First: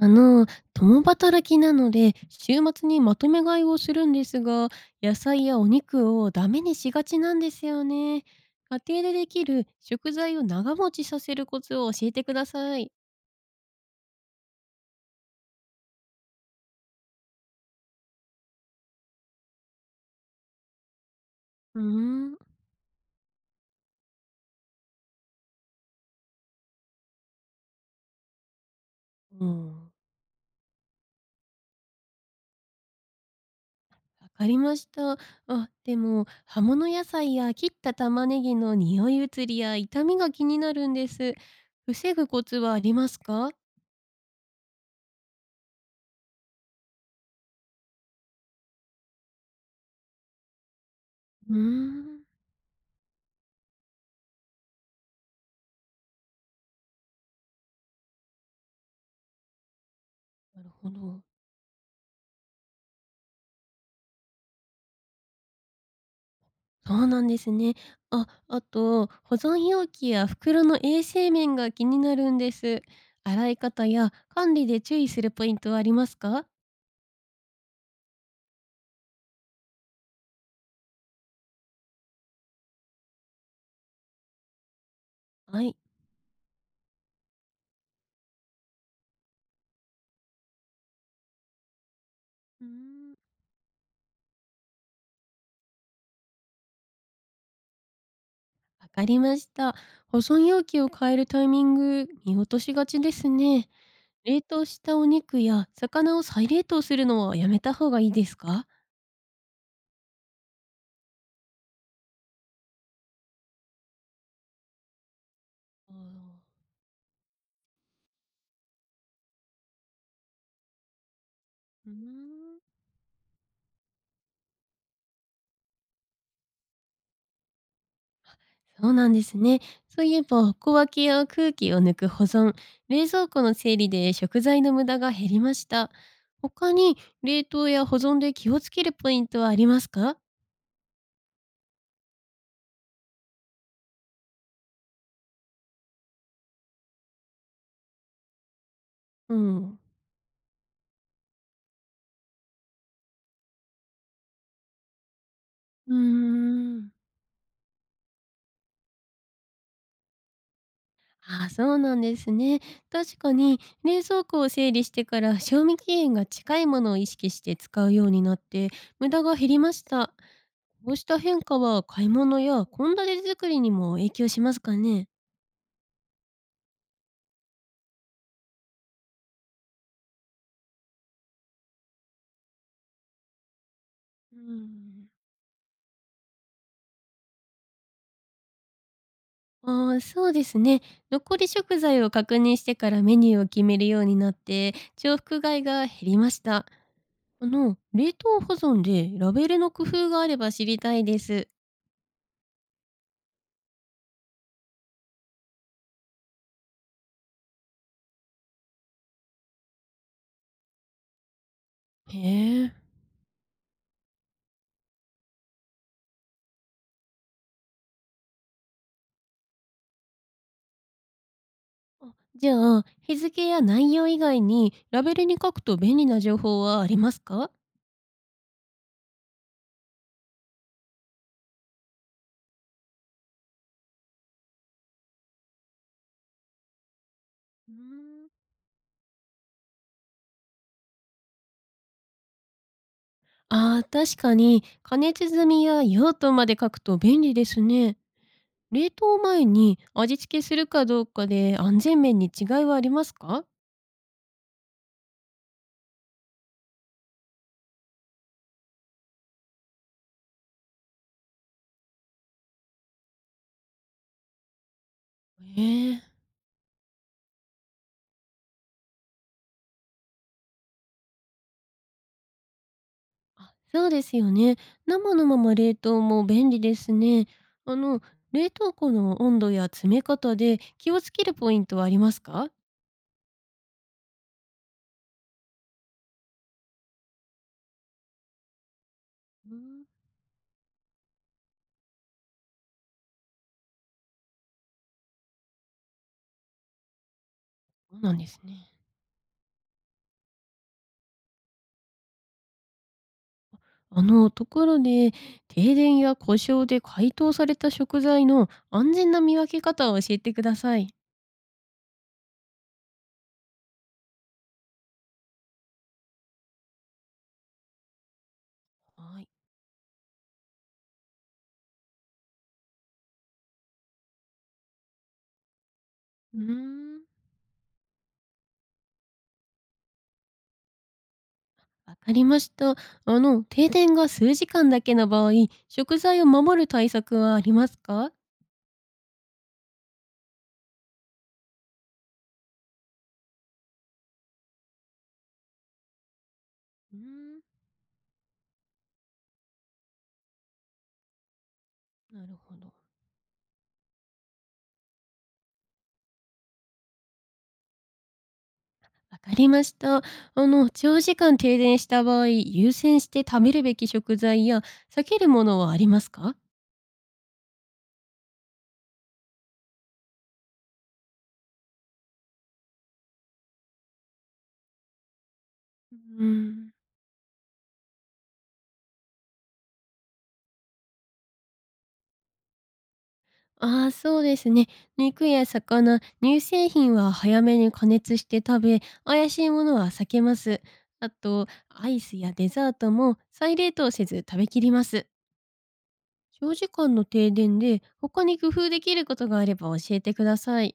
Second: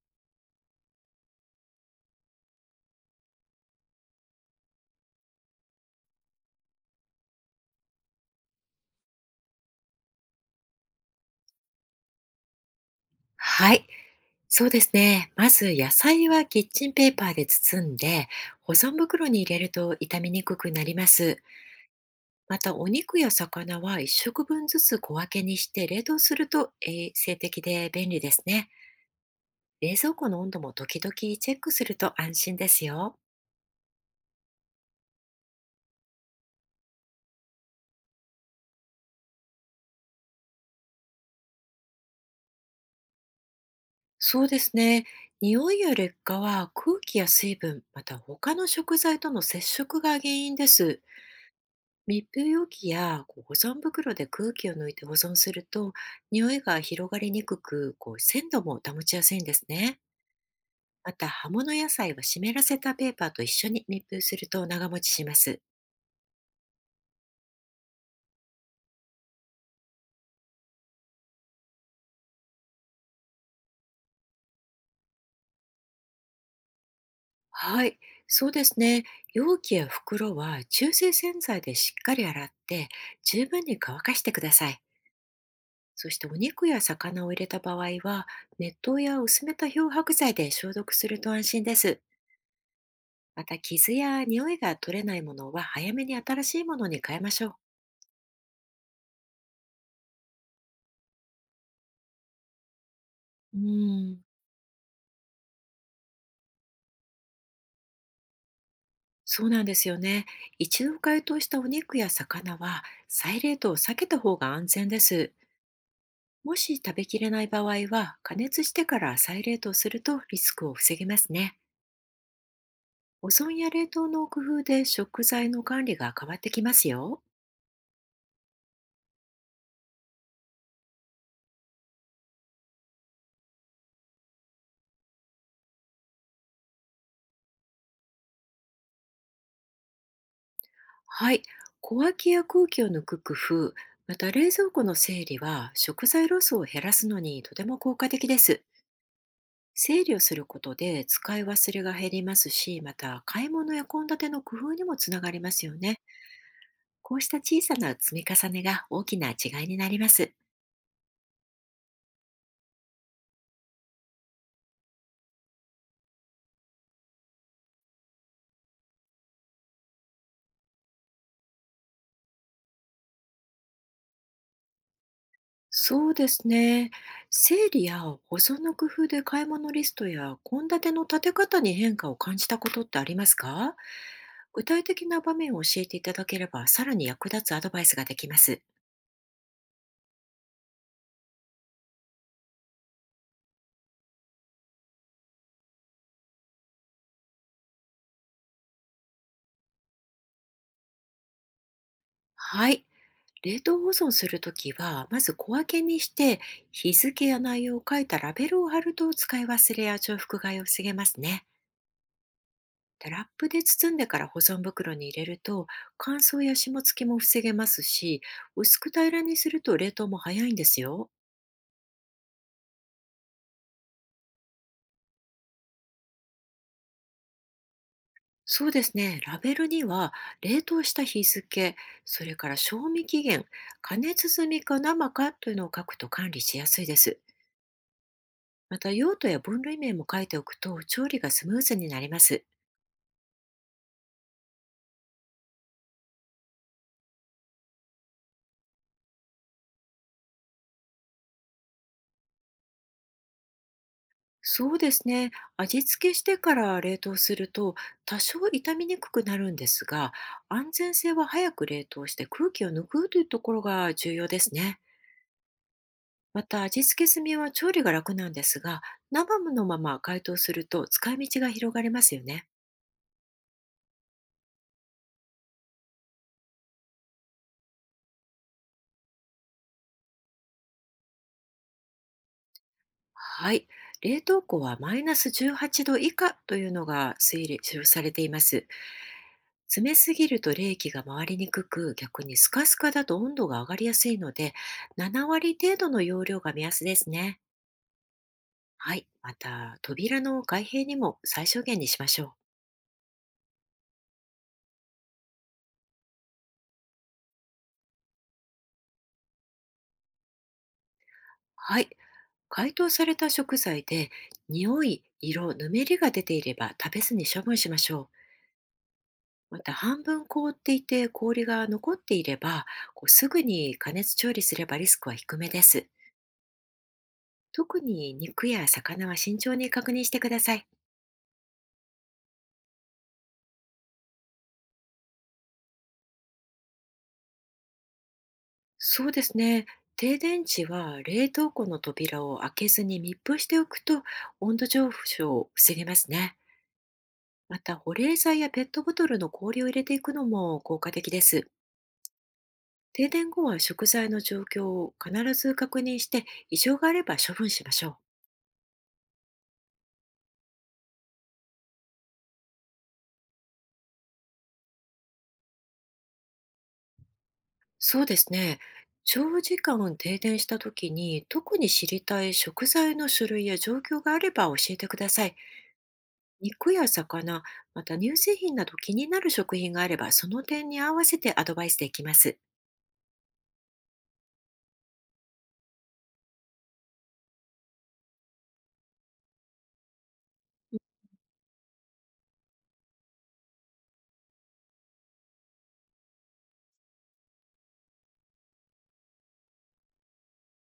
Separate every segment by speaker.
Speaker 1: あの、共働きなので、週末にまとめ買いをするんですが、野菜やお肉をダメにしがちなんですよね。家庭でできる食材を長持ちさせるコツを教えてください。
Speaker 2: はい、そうですね。まず野菜はキッチンペーパーで包んで、保存袋に入れると傷みにくくなります。
Speaker 1: うーん、
Speaker 2: またお肉や魚は1食分ずつ小分けにして冷凍すると衛生的で便利ですね。
Speaker 1: うん、
Speaker 2: 冷蔵庫の温度も時々チェックすると安心ですよ。
Speaker 1: わかりました。あ、でも、葉物野菜や切った玉ねぎの匂い移りや痛みが気になるんです。防ぐコツはありますか？
Speaker 2: そうですね。匂いや劣化は空気や水分、また他の食材との接触が原因です。
Speaker 1: うーん、
Speaker 2: 密封容器や保存袋で空気を抜いて保存すると匂いが広がりにくく、鮮度も保ちやすいんですね。
Speaker 1: なるほ
Speaker 2: ま
Speaker 1: ど。
Speaker 2: た葉物野菜は湿らせたペーパーと一緒に密封すると長持ちします。
Speaker 1: そうなんですね。あ、あと、保存容器や袋の衛生面が気になるんです。洗い方や管理で注意するポイントはありますか？
Speaker 2: はい、そうですね。容器や袋は中性洗剤でしっかり洗って、十分に乾かしてください。
Speaker 1: はい。
Speaker 2: そしてお肉や魚を入れた場合は、熱湯や薄めた漂白剤で消毒すると安心です。
Speaker 1: うーん、
Speaker 2: また傷や匂いが取れないものは、早めに新しいものに変えましょ
Speaker 1: わかりました。保存容器を変えるタイミング、見落としがちです
Speaker 2: う。う
Speaker 1: ね。
Speaker 2: ん。
Speaker 1: 冷凍したお肉や魚を再冷凍するのはやめた方がいいですか？
Speaker 2: そうなんですよね。一度解凍したお肉や魚は再冷凍を避けた方が安全です。
Speaker 1: あ
Speaker 2: も
Speaker 1: ー、
Speaker 2: し食べきれない場合は、加熱してから再冷凍するとリスクを防げますね。
Speaker 1: うーん
Speaker 2: 保存や冷凍の工夫で食材の管理が変わってきますよ。
Speaker 1: そうなんですね。そういえば、小分けや空気を抜く保存、冷蔵庫の整理で食材の無駄が減りました。他に冷凍や保存で気をつけるポイントはありますか？
Speaker 2: はい。小脇や空気を抜く工夫、また冷蔵庫の整理は、食材ロスを減らすのにとても効果的です。
Speaker 1: うん。
Speaker 2: 整理をすることで使い忘れが減りますし、また買い物や献立の工夫にもつながりますよ
Speaker 1: うー
Speaker 2: ね。
Speaker 1: ん。
Speaker 2: こうした小さな積み重ねが大きな違いになります。
Speaker 1: あ、そうなんですね。確かに冷蔵庫を整理してから賞味期限が近いものを意識して使うようになって無駄が減りました。こうした変化は買い物や献立作りにも影響しますかね？
Speaker 2: そうですね。整理や保存の工夫で、買い物リストや献立の立て方に変化を感じたことってありますか？
Speaker 1: う
Speaker 2: 具体的
Speaker 1: ん。
Speaker 2: な場面を教えていただければ、さらに役立つアドバイスができます。
Speaker 1: ああ、そうですね。残り食材を確認してからメニューを決めるようになって、重複買いが減りました。冷凍保存でラベルの工夫があれば知りたいです。
Speaker 2: はい。冷凍保存するときは、まず小分けにして、日付や内容を書いたラベルを貼ると使い忘れや重複買いを防げますね。
Speaker 1: へえ。
Speaker 2: でラップで包んでから保存袋に入れると、乾燥や霜付きも防げますし、薄く平らにすると冷凍も早いんですよ。
Speaker 1: あ、じゃあ、日付や内容以外にラベルに書くと便利な情報はありますか？
Speaker 2: そうですね。ラベルには、冷凍した日付、それから賞味期限、加熱済みか生かというのを書くと管理しやすいです。
Speaker 1: うーん
Speaker 2: また用途や分類名も書いておくと、調理がスムーズになります。
Speaker 1: ああ、確かに、加熱済みや用途まで書くと便利ですね。冷凍前に味付けするかどうかで安全面に違いはありますか？
Speaker 2: そうですね。味付けしてから冷凍すると多少傷みにくくなるんですが、安全性は、早く冷凍して空気を抜くというところが重要ですね。
Speaker 1: へえ。
Speaker 2: また味付け済みは調理が楽なんですが、生のまま解凍すると使い道が広がりますよね。
Speaker 1: あ、そうですよね。生のまま冷凍も便利ですね。あの、冷凍庫の温度や詰め方で気をつけるポイントはありますか？
Speaker 2: はい。冷凍庫はマイナス18度以下というのが推理されています。
Speaker 1: うん、
Speaker 2: 詰めすぎると冷気が回りにくく、逆にスカスカだと温度が上がりやすいので、7割程度の容量が目安ですね。
Speaker 1: そうなんですね。
Speaker 2: はい。また、扉の開閉にも最小限にしましょう。
Speaker 1: あの、ところで、停電や故障で解凍された食材の安全な見分け方を教えてください。
Speaker 2: はい。解凍された食材で、匂い、色、ぬめりが出ていれば、食べずに処分しましょ
Speaker 1: はい。
Speaker 2: う。また、半分凍っていて氷が残っていれば、すぐに加熱調理すればリスクは低めです。
Speaker 1: うーん、
Speaker 2: 特に肉や魚は慎重に確認してください。
Speaker 1: わかりました。あの、停電が数時間だけの場合、食材を守る対策はありますか？
Speaker 2: そうですね。停電時は冷凍庫の扉を開けずに密封しておくと、温度上昇を防げますね。
Speaker 1: うーん、
Speaker 2: また保冷剤やペットボトルの氷を入れていくのも効果的です。
Speaker 1: なるほど。
Speaker 2: 停電後は食材の状況を必ず確認して、異常があれば処分しましょう。
Speaker 1: わかりました。あの、長時間停電した場合、優先して食べるべき食材や避けるものはありますか？
Speaker 2: そうですね。長時間停電した時に特に知りたい食材の種類や状況があれば、教えてください。
Speaker 1: うーん
Speaker 2: 肉や魚、また乳製品など気になる食品があれば、その点に合わせてアドバイスできます。
Speaker 1: ああ、そうですね。肉や魚、乳製品は早めに加熱して食べ、怪しいものは避けます。あと、アイスやデザートも再冷凍せず食べきります。長時間の停電で他に工夫できることがあれば教えてください。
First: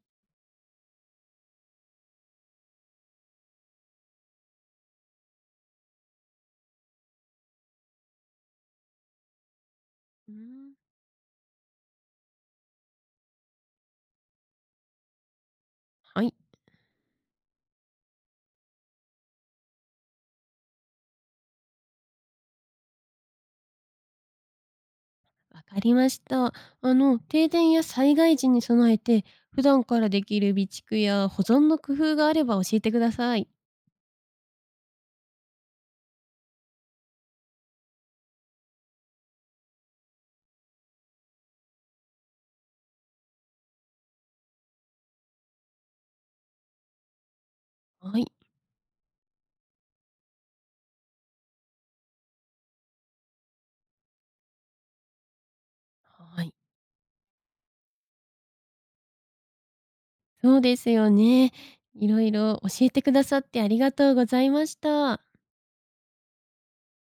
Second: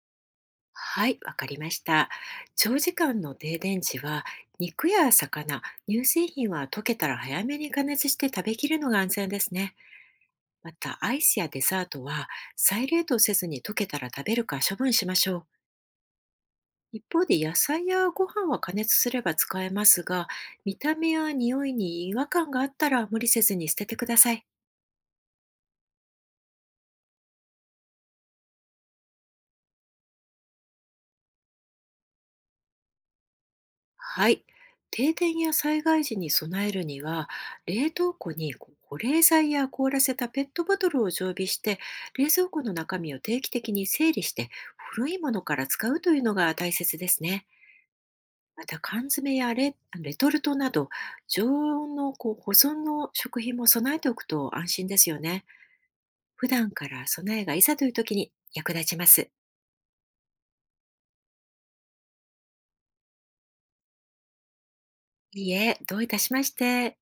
Speaker 2: はい、わかりました。長時間の停電時は、肉や魚、乳製品は溶けたら早めに加熱して食べきるのが安全ですね。
Speaker 1: う
Speaker 2: ま
Speaker 1: ん、
Speaker 2: た、アイスやデザートは、再冷凍せずに溶けたら食べるか処分しましょう。
Speaker 1: はい。
Speaker 2: 一方で野菜やご飯は加熱すれば使えますが、見た目や匂いに違和感があったら無理せずに捨ててください。
Speaker 1: わかりました。あの、停電や災害時に備えて、普段からできる備蓄や保存の工夫があれば教えてください。
Speaker 2: はい。停電や災害時に備えるには、冷凍庫に保冷剤や凍らせたペットボトルを常備して、冷蔵庫の中身を定期的に整理して、古いものから使うというのが大切ですね。
Speaker 1: はい。
Speaker 2: また、缶詰やレトルトなど、常温の保存の食品も備えておくと安心ですよね。
Speaker 1: は
Speaker 2: 普
Speaker 1: い。
Speaker 2: 段から備えがいざという時に役立ちます。
Speaker 1: そうですよね。いろいろ教えてくださってありがとうございました。
Speaker 2: いいえ、どういたしまして。